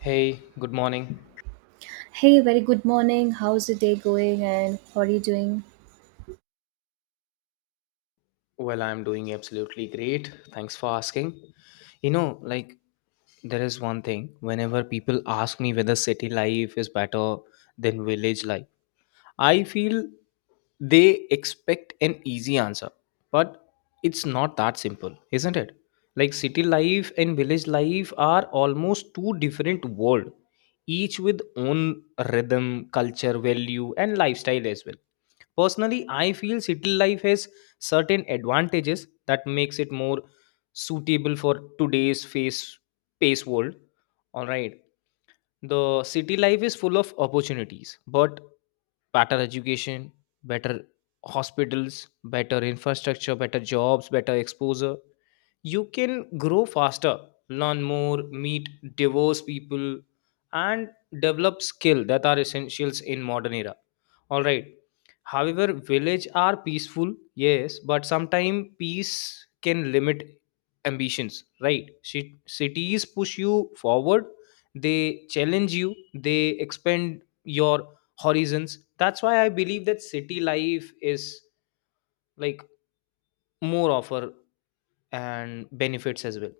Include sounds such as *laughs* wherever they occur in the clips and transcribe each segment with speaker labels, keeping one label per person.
Speaker 1: Hey, good morning.
Speaker 2: Hey, very good morning. How's the day going and how are you doing?
Speaker 1: Well, I'm doing absolutely great. Thanks for asking. You know, like, there is one thing whenever people ask me whether city life is better than village life, I feel they expect an easy answer, but it's not that simple, isn't it? Like city life and village life are almost two different world, each with own rhythm, culture, value, and lifestyle as well. Personally, I feel city life has certain advantages that makes it more suitable for today's face pace world. All right, the city life is full of opportunities, but better education, better hospitals, better infrastructure, better jobs, better exposure. You can grow faster, learn more, meet diverse people, and develop skill that are essentials in modern era. All right, however village are peaceful, yes, but sometimes peace can limit ambitions, right? Cities push you forward, they challenge you, they expand your horizons. That's why I believe that city life is like more offer and benefits as well.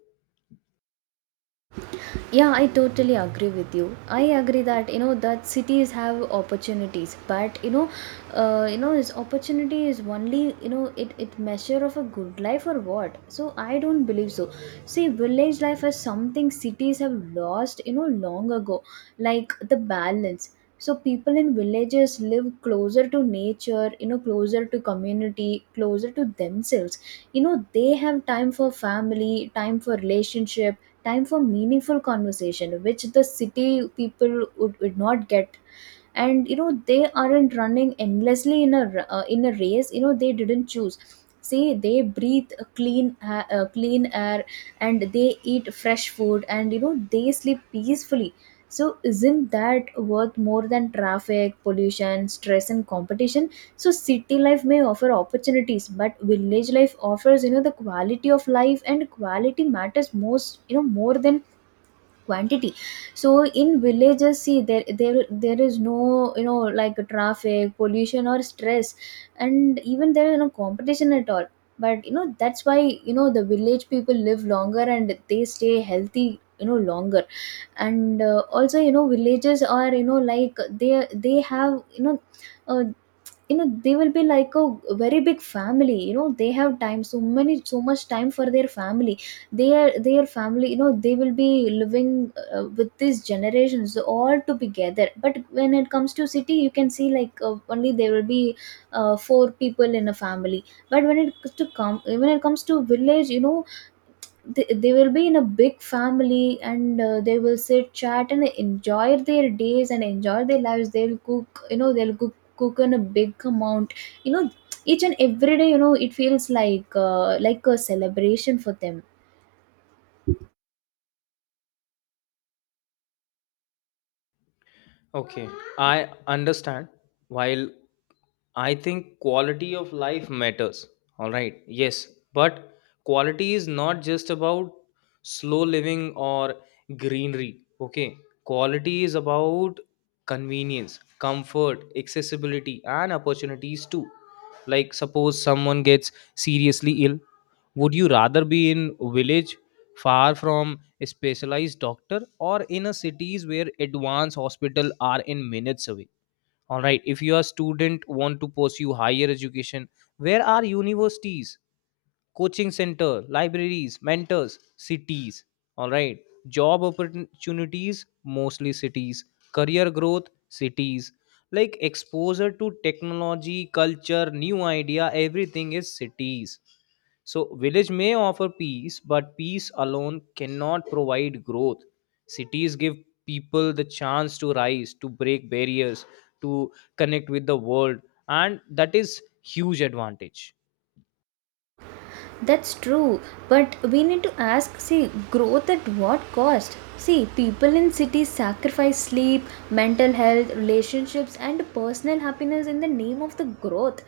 Speaker 2: Yeah, I totally agree with you. I agree that you know that cities have opportunities, but you know this opportunity is only, you know, it measure of a good life or what, so I don't believe so. See, village life is something cities have lost, you know, long ago, like the balance. So people in villages live closer to nature, you know, closer to community, closer to themselves. You know, they have time for family, time for relationship, time for meaningful conversation, which the city people would not get. And you know they aren't running endlessly in in a race, you know, they didn't choose. See, they breathe a clean air, and they eat fresh food, and you know they sleep peacefully. So isn't that worth more than traffic, pollution, stress and competition? So city life may offer opportunities, but village life offers, you know, the quality of life, and quality matters most, you know, more than quantity. So in villages, see, there is no, you know, like traffic, pollution or stress, and even there is no competition at all. But you know that's why, you know, the village people live longer and they stay healthy, you know, longer. And also, you know, villages are, you know, like they have, you know, uh, you know, they will be like a very big family. You know, they have time, so many, so much time for their family. Their family, you know, they will be living with these generations all to be together. But when it comes to city, you can see, like, only there will be four people in a family. But when it comes to come when it comes to village, you know, they will be in a big family, and they will sit, chat and enjoy their days and enjoy their lives. They'll cook, you know, they'll cook in a big amount, you know, each and every day. You know, it feels like a celebration for them.
Speaker 1: Okay, I understand. While I think quality of life matters, all right, yes, but quality is not just about slow living or greenery, okay? Quality is about convenience, comfort, accessibility, and opportunities too. Like, suppose someone gets seriously ill, would you rather be in village far from a specialized doctor or in a cities where advanced hospital are in minutes away? All right, if you are student want to pursue higher education, where are universities, coaching center, libraries, mentors? Cities. All right, job opportunities, mostly cities. Career growth, cities. Like exposure to technology, culture, new idea, everything is cities. So village may offer peace, but peace alone cannot provide growth. Cities give people the chance to rise, to break barriers, to connect with the world, and that is huge advantage.
Speaker 2: That's true, but we need to ask, see, growth at what cost? See, people in cities sacrifice sleep, mental health, relationships, and personal happiness in the name of the growth.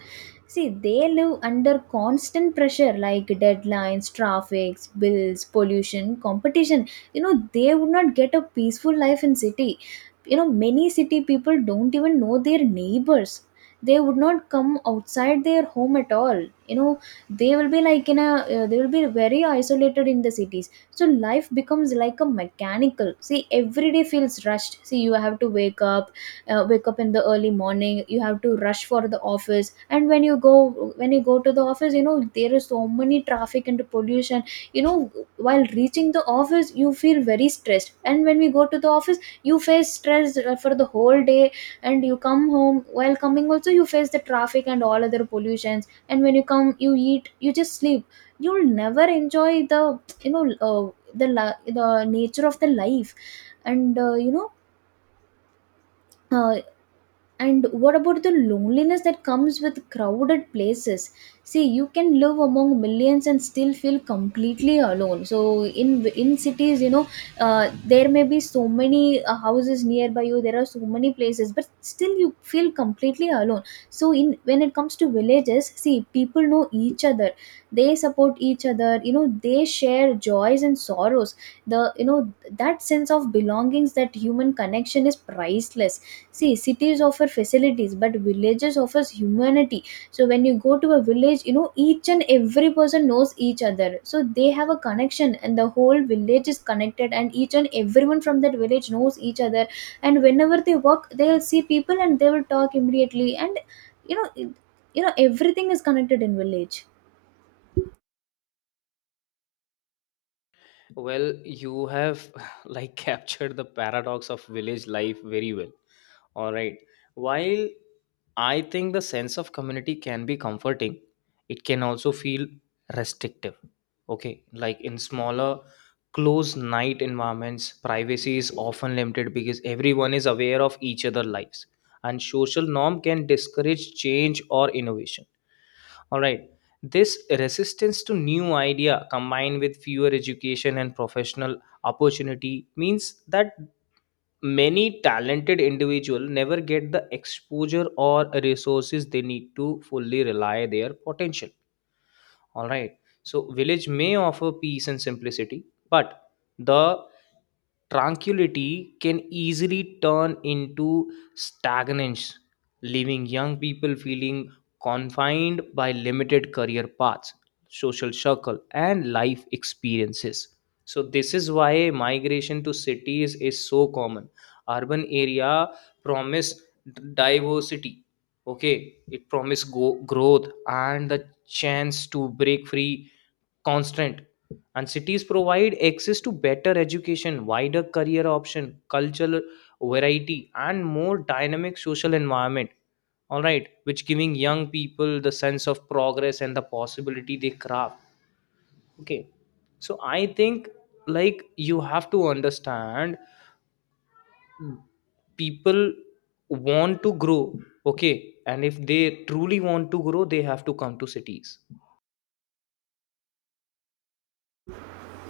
Speaker 2: See, they live under constant pressure like deadlines, traffic, bills, pollution, competition. You know, they would not get a peaceful life in city. You know, many city people don't even know their neighbors. They would not come outside their home at all. You know, they will be like in a they will be very isolated in the cities. So life becomes like a mechanical. See, every day feels rushed. See, you have to wake up in the early morning, you have to rush for the office. And when you go to the office, you know, there is so many traffic and pollution. You know, while reaching the office, you feel very stressed, and when we go to the office, you face stress for the whole day. And you come home, while coming also you face the traffic and all other pollutions. And when you come, you eat, you just sleep. You'll never enjoy the, you know uh, the the nature of the life. And uh, and what about the loneliness that comes with crowded places? See, you can live among millions and still feel completely alone. So in cities, you know, there may be so many houses nearby you. There are so many places, but still you feel completely alone. So in when it comes to villages, see, people know each other. They support each other. You know, they share joys and sorrows. The, you know, that sense of belongings, that human connection is priceless. See, cities offer facilities, but villages offers humanity. So when you go to a village, you know, each and every person knows each other. So they have a connection, and the whole village is connected, and each and everyone from that village knows each other. And whenever they walk, they'll see people and they will talk immediately. And you know, it- you know everything is connected in village.
Speaker 1: Well, you have *laughs* captured the paradox of village life very well. All right. While I think the sense of community can be comforting, it can also feel restrictive. Okay. Like in smaller, close night environments, privacy is often limited because everyone is aware of each other's lives, and social norm can discourage change or innovation, all right. This resistance to new idea combined with fewer education and professional opportunity means that many talented individual never get the exposure or resources they need to fully rely their potential, all right. So, village may offer peace and simplicity, but the tranquility can easily turn into stagnance, leaving young people feeling confined by limited career paths, social circle, and life experiences. So, this is why migration to cities is so common. Urban area promise diversity, okay, it promise growth and the chance to break free constant. And cities provide access to better education, wider career option, cultural variety, and more dynamic social environment, all right, which giving young people the sense of progress and the possibility they craft. Okay, so I think you have to understand people want to grow. Okay, and if they truly want to grow, they have to come to cities.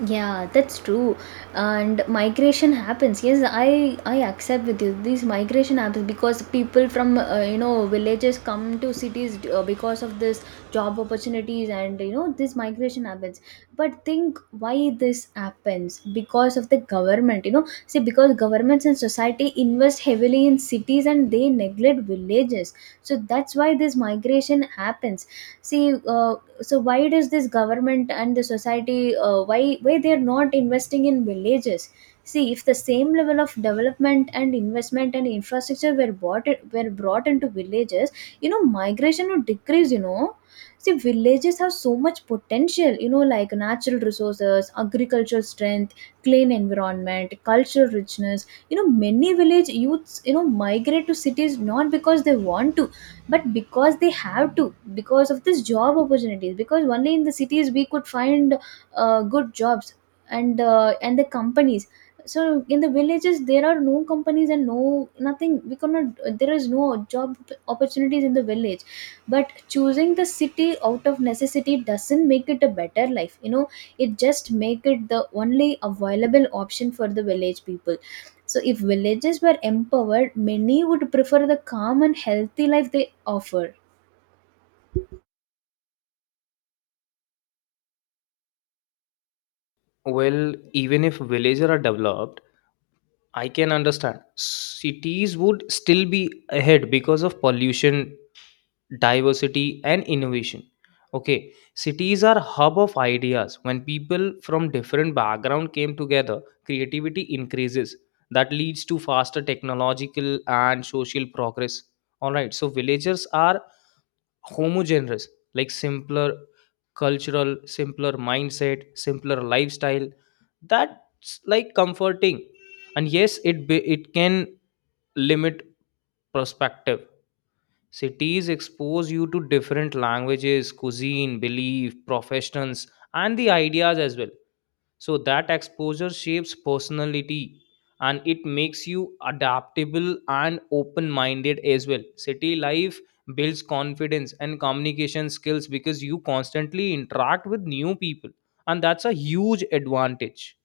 Speaker 2: Yeah, that's true. And migration happens. Yes, I accept with you. This migration happens because people from you know villages come to cities because of this job opportunities, and you know this migration happens. But think why this happens, because of the government. You know, see, because governments and society invest heavily in cities and they neglect villages. So that's why this migration happens. See, so why does this government and the society, why they are not investing in villages? See, if the same level of development and investment and infrastructure were brought into villages, you know, migration would decrease. You know, see, villages have so much potential, you know, like natural resources, agricultural strength, clean environment, cultural richness. You know, many village youths, you know, migrate to cities not because they want to, but because they have to, because of this job opportunities, because only in the cities we could find good jobs and the companies. So in the villages there are no companies and no nothing. We cannot, there is no job opportunities in the village. But choosing the city out of necessity doesn't make it a better life, you know. It just make it the only available option for the village people. So if villages were empowered, many would prefer the calm and healthy life they offer.
Speaker 1: Well, even if villages are developed, I can understand. Cities would still be ahead because of pollution, diversity, and innovation. Okay, cities are hub of ideas. When people from different background came together, creativity increases. That leads to faster technological and social progress. All right, so villagers are homogeneous, simpler cultural, simpler mindset, simpler lifestyle. That's like comforting, and yes it can limit perspective. Cities expose you to different languages, cuisine, belief, professions, and the ideas as well. So that exposure shapes personality, and it makes you adaptable and open minded as well. City life builds confidence and communication skills because you constantly interact with new people, and that's a huge advantage.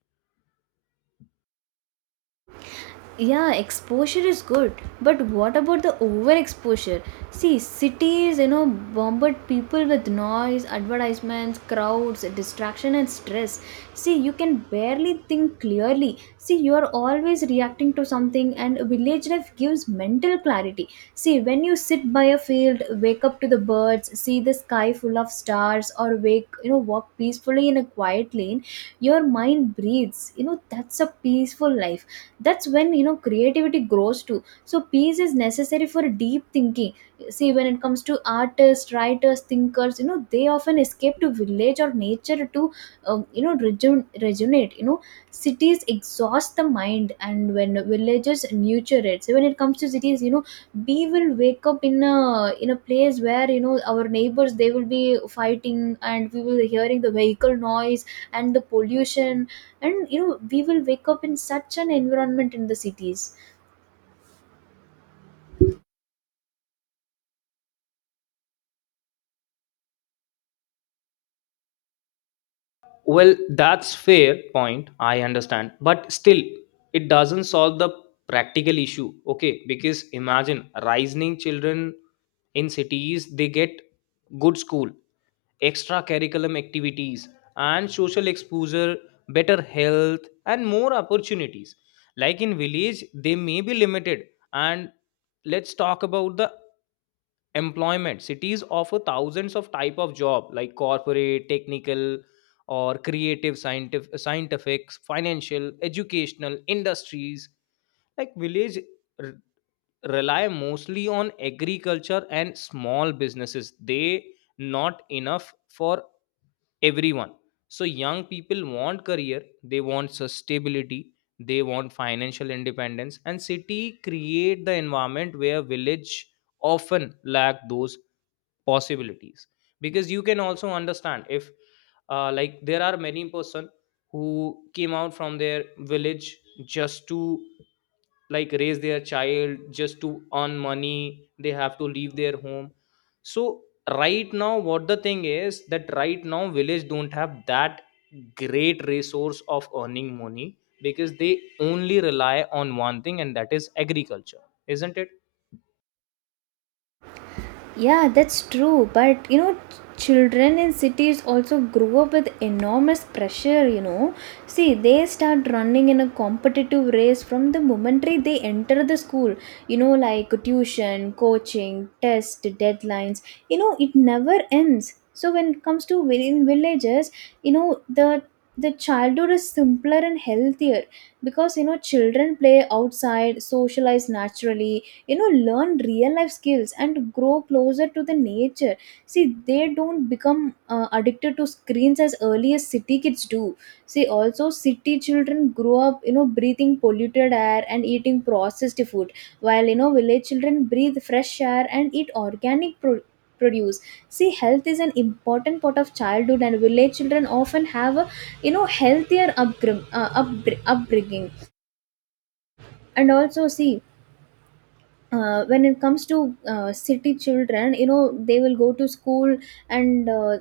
Speaker 2: Yeah, exposure is good, but what about the overexposure? See, cities, you know, bombard people with noise, advertisements, crowds, distraction and stress. See, you can barely think clearly. See, you are always reacting to something, and village life gives mental clarity. See, when you sit by a field, wake up to the birds, see the sky full of stars, or wake you know walk peacefully in a quiet lane, your mind breathes. You know, that's a peaceful life. That's when, you know, creativity grows too. So peace is necessary for deep thinking. See, when it comes to artists, writers, thinkers, you know, they often escape to village or nature to rejuvenate, you know. Cities exhaust the mind, and when villages nurture it. So when it comes to cities, you know, we will wake up in a place where, you know, our neighbors they will be fighting, and we will be hearing the vehicle noise and the pollution. And you know we will wake up in such an environment in the cities.
Speaker 1: Well, that's fair point, I understand, but still it doesn't solve the practical issue. Okay, because imagine rising children in cities, they get good school, extra curriculum activities and social exposure, better health, and more opportunities. Like in village they may be limited. And let's talk about the employment. Cities offer thousands of type of job, like corporate, technical, or creative, scientific, financial, educational industries. Like village r- rely mostly on agriculture and small businesses, they not enough for everyone. So young people want career, they want sustainability, they want financial independence, and city create the environment where village often lack those possibilities. Because you can also understand, if there are many person who came out from their village just to raise their child, just to earn money, they have to leave their home. So right now what the thing is that right now village don't have that great resource of earning money because they only rely on one thing, and that is agriculture, isn't it?
Speaker 2: Yeah, that's true. But you know, children in cities also grew up with enormous pressure. You know, see, they start running in a competitive race from the momentary they enter the school. You know, like tuition, coaching, test, deadlines. You know, it never ends. So when it comes to in villages, you know, the childhood is simpler and healthier, because you know children play outside, socialize naturally, you know, learn real life skills and grow closer to the nature. See, they don't become addicted to screens as early as city kids do. See, also city children grow up, you know, breathing polluted air and eating processed food, while you know village children breathe fresh air and eat organic produce. See, health is an important part of childhood, and village children often have a, you know, healthier upbringing. And also see, when it comes to city children, you know, they will go to school. And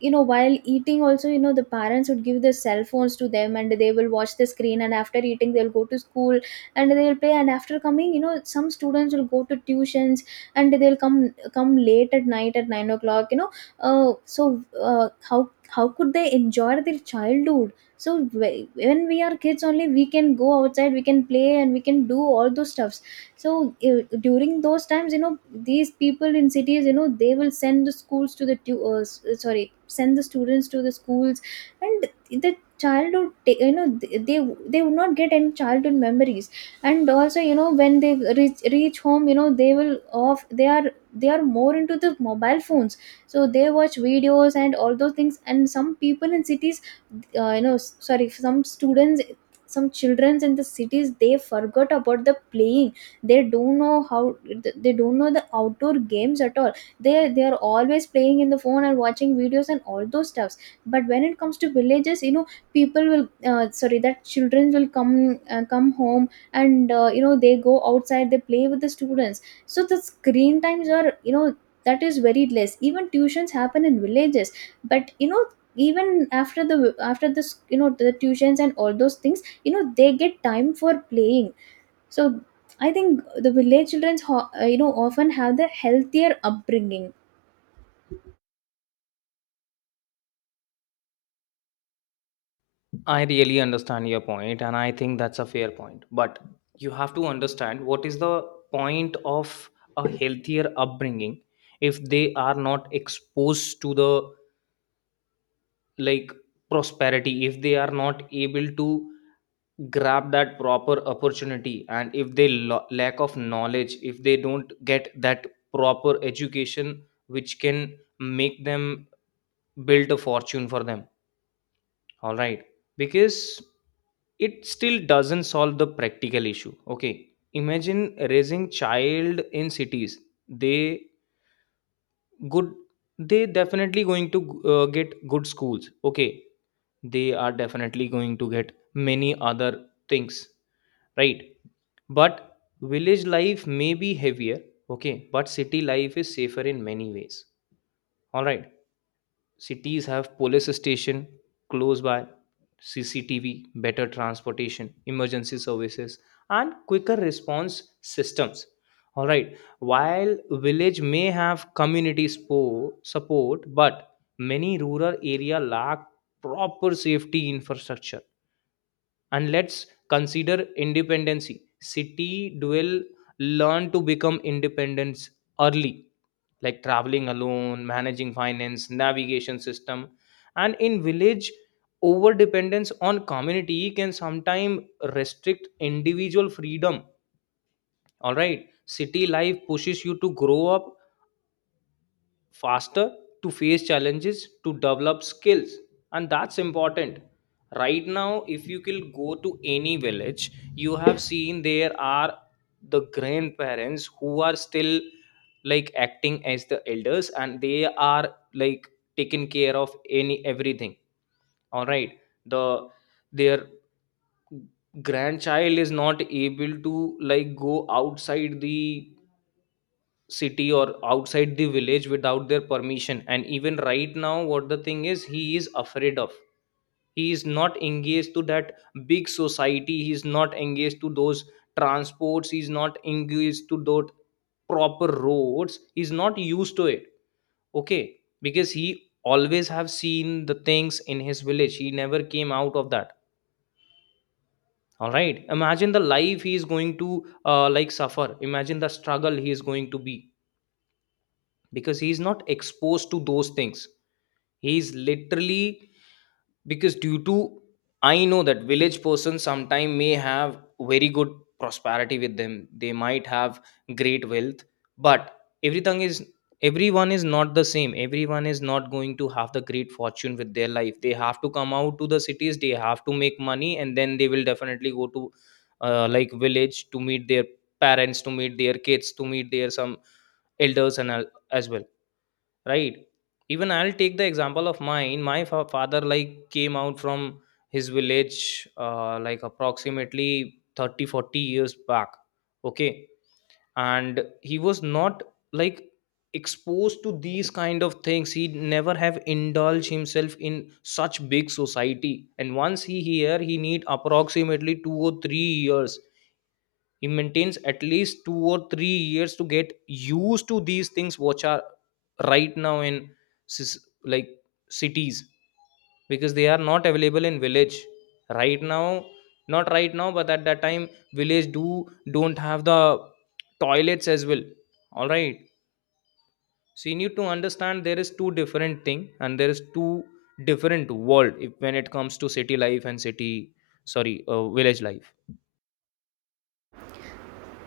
Speaker 2: you know, while eating also, you know, the parents would give their cell phones to them, and they will watch the screen, and after eating they'll go to school, and they'll play. And after coming, you know, some students will go to tuitions, and they'll come late at night at 9 o'clock, you know. So how could they enjoy their childhood? So when we are kids, only we can go outside, we can play, and we can do all those stuff. So during those times, you know, these people in cities, you know, they will send the schools to the sorry, send the students to the schools. And the childhood they would not get any childhood memories. And also, you know, when they reach home, you know, they will off, they are, they are more into the mobile phones. So they watch videos and all those things. And some people in cities, sorry, some students, some children in the cities, they forgot about the playing. They don't know how, they don't know the outdoor games at all. They are always playing in the Phone and watching videos and all those stuffs. But when it comes to villages, you know, people will sorry that children will come come home. And they go outside, they play with the students, so the screen times are, you know, that is very less. Even tuitions happen in villages, but you know, even after the, after this, you know, the tuitions and all those things, you know, they get time for playing. So I think the village children often have the healthier upbringing.
Speaker 1: I really understand your point, and I think that's a fair point, but you have to understand what is the point of a healthier upbringing if they are not exposed to the like prosperity, if they are not able to grab that proper opportunity, and if they lack of knowledge, if they don't get that proper education which can make them build a fortune for them, all right? Because it still doesn't solve the practical issue. Okay, imagine raising child in cities, they good, they definitely going to get good schools, okay? They are definitely going to get many other things, right? But village life may be heavier, okay, but city life is safer in many ways, all right. Cities have police station close by, CCTV, better transportation, emergency services, and quicker response systems. All right. While village may have community support, but many rural area lack proper safety infrastructure. And let's consider independency. City dwell learn to become independent early, like traveling alone, managing finance, navigation system. And in village, over dependence on community can sometimes restrict individual freedom. All right, city life pushes you to grow up faster, to face challenges, to develop skills, and that's important. Right now if you can go to any village, you have seen there are the grandparents who are still acting as the elders, and they are taking care of any everything. All right, the their grandchild is not able to go outside the city or outside the village without their permission. And even right now what the thing is, he is afraid of, he is not engaged to that big society, he is not engaged to those transports, he is not engaged to those proper roads, he is not used to it. Okay, because he always have seen the things in his village, he never came out of that. All right, imagine the life he is going to suffer, imagine the struggle he is going to be, because he's not exposed to those things, he's literally, because due to, I know that village person sometime may have very good prosperity with them, they might have great wealth, but everything is, everyone is not the same, everyone is not going to have the great fortune with their life. They have to come out to the cities, they have to make money, and then they will definitely go to village to meet their parents, to meet their kids, to meet their some elders and all as well, right? Even I'll take the example of mine. My father came out from his village approximately 30-40 years back, okay, and he was not like exposed to these kind of things, he never have indulged himself in such big society. And once he here, he need approximately 2 or 3 years, he maintains at least 2 or 3 years to get used to these things which are right now in sis- like cities, because they are not available in village right now. Not right now, but at that time village do don't have the toilets as well, all right. So you need to understand, there is two different thing, and there is two different world, if, when it comes to city life and city, sorry, village life.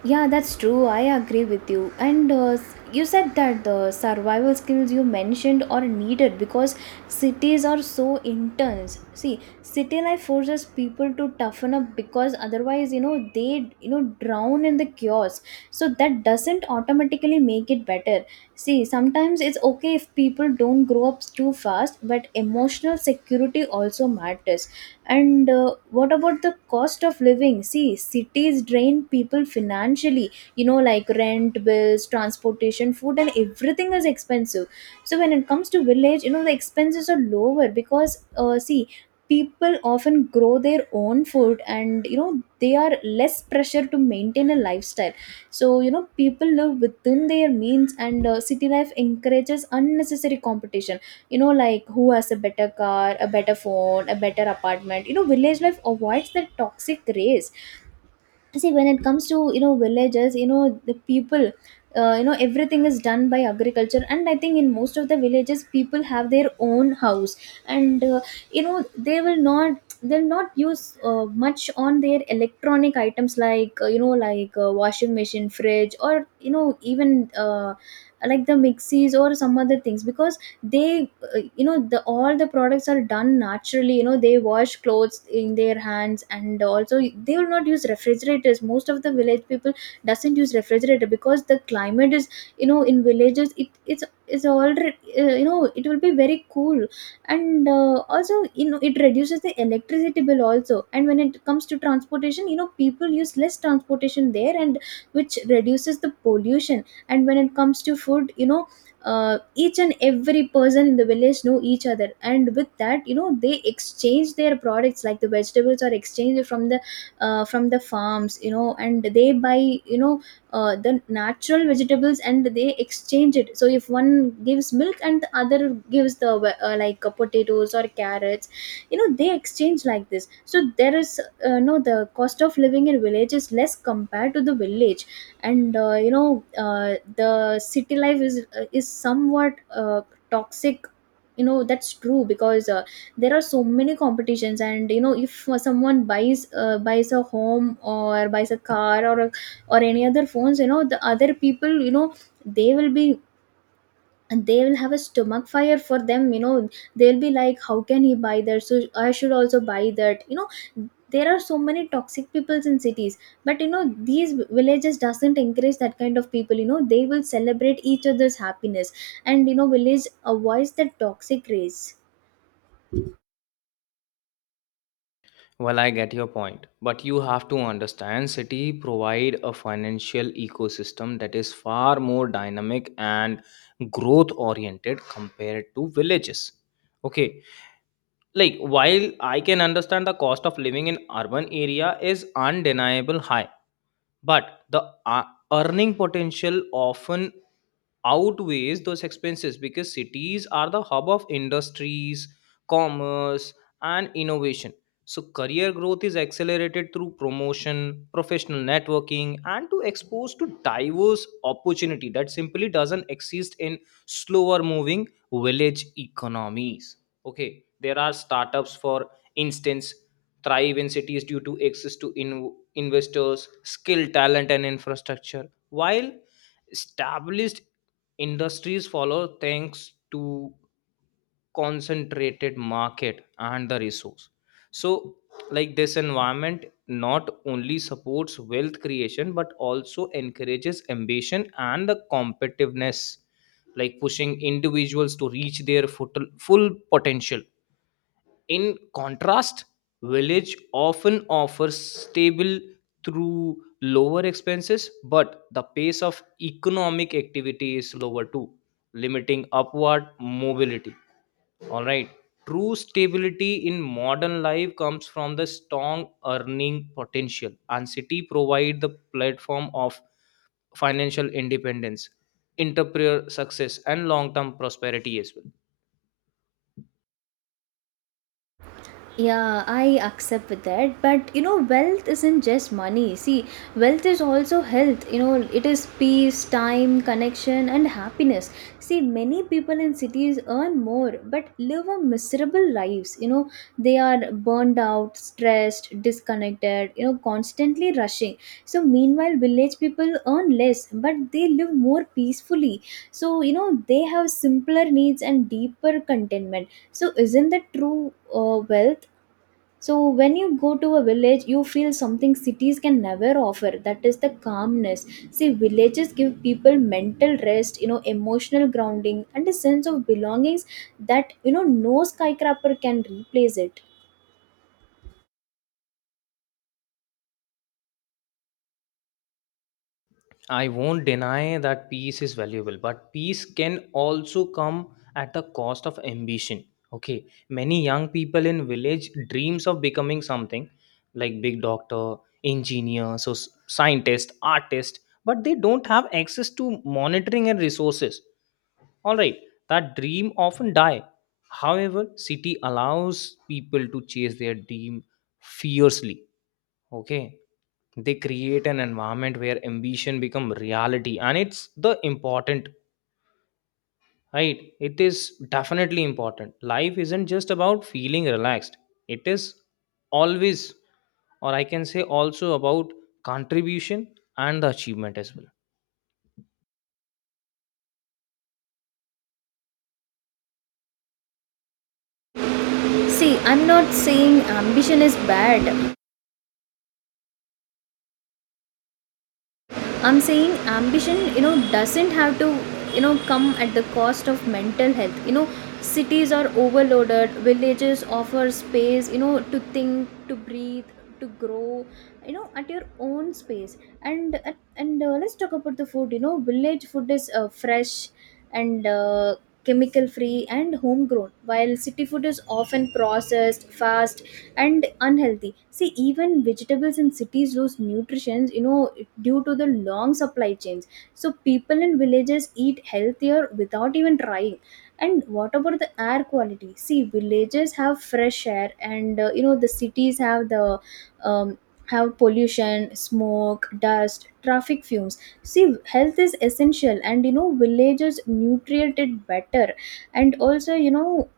Speaker 2: Yeah, that's true. I agree with you. And you said that the survival skills you mentioned are needed because cities are so intense. See, city life forces people to toughen up because otherwise, you know, they, you know, drown in the chaos. So that doesn't automatically make it better. See, sometimes it's okay if people don't grow up too fast, but emotional security also matters. And what about the cost of living? See, cities drain people financially, you know, like rent, bills, transportation, food, and everything is expensive. So when it comes to village, you know, the expenses are lower because, see, people often grow their own food, and you know, they are less pressure to maintain a lifestyle. So you know, people live within their means. And city life encourages unnecessary competition, you know, like who has a better car, a better phone, a better apartment. You know, village life avoids the toxic race. See, when it comes to, you know, villages, you know, the people, everything is done by agriculture, and I think in most of the villages, people have their own house. And you know, they will not, they'll not use much on their electronic items, like washing machine, fridge, or you know, even like the mixies or some other things, because they, the all the products are done naturally. You know, they wash clothes in their hands, and also they will not use refrigerators. Most of the village people doesn't use refrigerator because the climate is, you know, in villages it's is already, it will be very cool. And also, you know, it reduces the electricity bill also. And when it comes to transportation, you know, people use less transportation there, and which reduces the pollution. And when it comes to food, you know, each and every person in the village know each other, and with that, you know, they exchange their products, like the vegetables are exchanged from the, from the farms, you know, and they buy, you know, the natural vegetables, and they exchange it. So if one gives milk and the other gives the potatoes or carrots, you know, they exchange like this. So there is, no, the cost of living in village is less compared to the village. And the city life is somewhat toxic, you know. That's true, because there are so many competitions, and you know, if someone buys a home or buys a car or a, or any other phones, you know, the other people, you know, they will be, and they will have a stomach fire for them, you know. They'll be like, how can he buy that, so I should also buy that, you know. There are so many toxic peoples in cities. But you know, these villages doesn't encourage that kind of people. You know, they will celebrate each other's happiness. And you know, village avoids the toxic race.
Speaker 1: Well, I get your point, but you have to understand city provide a financial ecosystem that is far more dynamic and growth oriented compared to villages. Okay, while I can understand the cost of living in urban area is undeniable high, but the earning potential often outweighs those expenses, because cities are the hub of industries, commerce, and innovation. So, career growth is accelerated through promotion, professional networking, and to expose to diverse opportunity that simply doesn't exist in slower moving village economies. Okay, there are startups, for instance, thrive in cities due to access to investors, skilled talent, and infrastructure, while established industries follow thanks to concentrated market and the resource. So this environment not only supports wealth creation but also encourages ambition and the competitiveness, pushing individuals to reach their full potential. In contrast, village often offers stable through lower expenses, but the pace of economic activity is slower too, limiting upward mobility. All right. True stability in modern life comes from the strong earning potential, and city provide the platform of financial independence, entrepreneur success, and long-term prosperity as well.
Speaker 2: Yeah, I accept with that. But you know, wealth isn't just money. See, wealth is also health. You know, it is peace, time, connection, and happiness. See, many people in cities earn more but live a miserable lives. You know, they are burned out, stressed, disconnected, you know, constantly rushing. So, meanwhile, village people earn less but they live more peacefully. So, you know, they have simpler needs and deeper contentment. So, isn't that true wealth? So when you go to a village, you feel something cities can never offer. That is the calmness. See, villages give people mental rest, you know, emotional grounding, and a sense of belongings that you know no skyscraper can replace it.
Speaker 1: I won't deny that peace is valuable, but peace can also come at the cost of ambition. Okay, many young people in village dreams of becoming something like big doctor, engineer, scientist, artist, but they don't have access to monitoring and resources. All right, that dream often die. However, city allows people to chase their dream fiercely, okay, they create an environment where ambition become reality, and it's the important, right? It is definitely important. Life isn't just about feeling relaxed, it is always, or I can say also about contribution and the achievement as well.
Speaker 2: See, I'm not saying ambition is bad. I'm saying ambition, you know, doesn't have to, you know, come at the cost of mental health. You know, cities are overloaded, villages offer space, you know, to think, to breathe, to grow, you know, at your own space. And let's talk about the food. You know, village food is fresh and chemical free and homegrown, while city food is often processed, fast, and unhealthy. See, even vegetables in cities lose nutrition, you know, due to the long supply chains. So people in villages eat healthier without even trying. And what about the air quality? See, villages have fresh air, and you know, the cities have the, um, have pollution, smoke, dust, traffic fumes. See, health is essential, and you know, villages nutrient it better. And also, you know,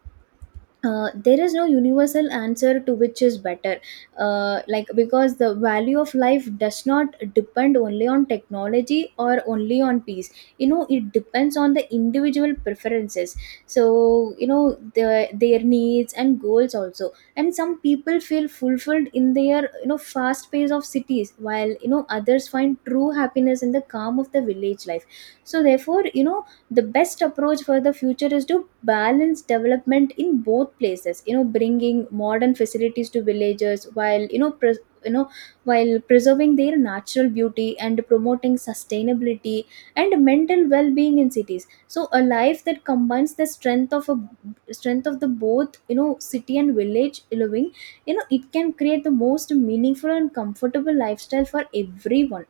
Speaker 2: there is no universal answer to which is better, like because the value of life does not depend only on technology or only on peace. You know, it depends on the individual preferences. So you know, the, their needs and goals also. And some people feel fulfilled in their, you know, fast pace of cities, while you know, others find true happiness in the calm of the village life. So therefore, you know, the best approach for the future is to balance development in both places, you know, bringing modern facilities to villagers, while you know, pres you know while preserving their natural beauty and promoting sustainability and mental well-being in cities. So a life that combines the strength of the both, you know, city and village living, you know, it can create the most meaningful and comfortable lifestyle for everyone.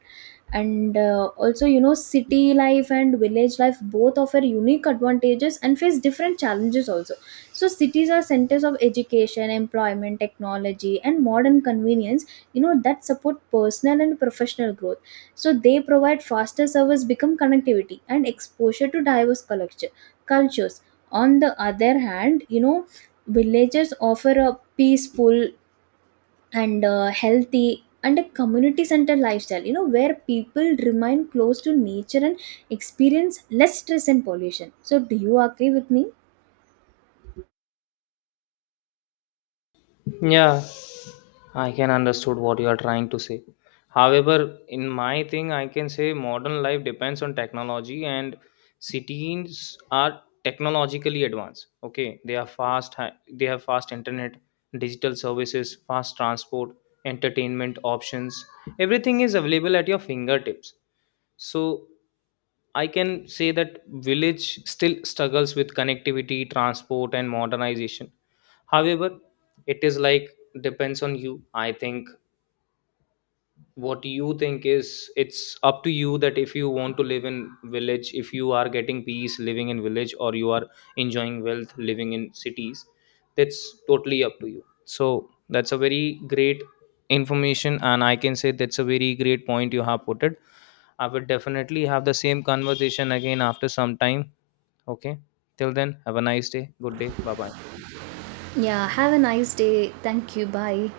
Speaker 2: And also, you know, city life and village life both offer unique advantages and face different challenges also. So cities are centers of education, employment, technology, and modern convenience, you know, that support personal and professional growth. So they provide faster service, become connectivity, and exposure to diverse cultures. On the other hand, you know, villages offer a peaceful and healthy and a community centered lifestyle, you know, where people remain close to nature and experience less stress and pollution. So do you agree with me?
Speaker 1: Yeah, I can understood what you are trying to say. However, in my thing, I can say modern life depends on technology, and cities are technologically advanced. Okay, they are fast. They have fast internet, digital services, fast transport, entertainment options. Everything is available at your fingertips. So I can say that village still struggles with connectivity, transport, and modernization. However, it is depends on you. I think what you think is, it's up to you that if you want to live in village, if you are getting peace living in village, or you are enjoying wealth living in cities, that's totally up to you. So that's a very great information, and I can say that's a very great point you have put it. I will definitely have the same conversation again after some time. Okay. Till then, have a nice day. Good day. Bye bye.
Speaker 2: Yeah, have a nice day. Thank you. Bye.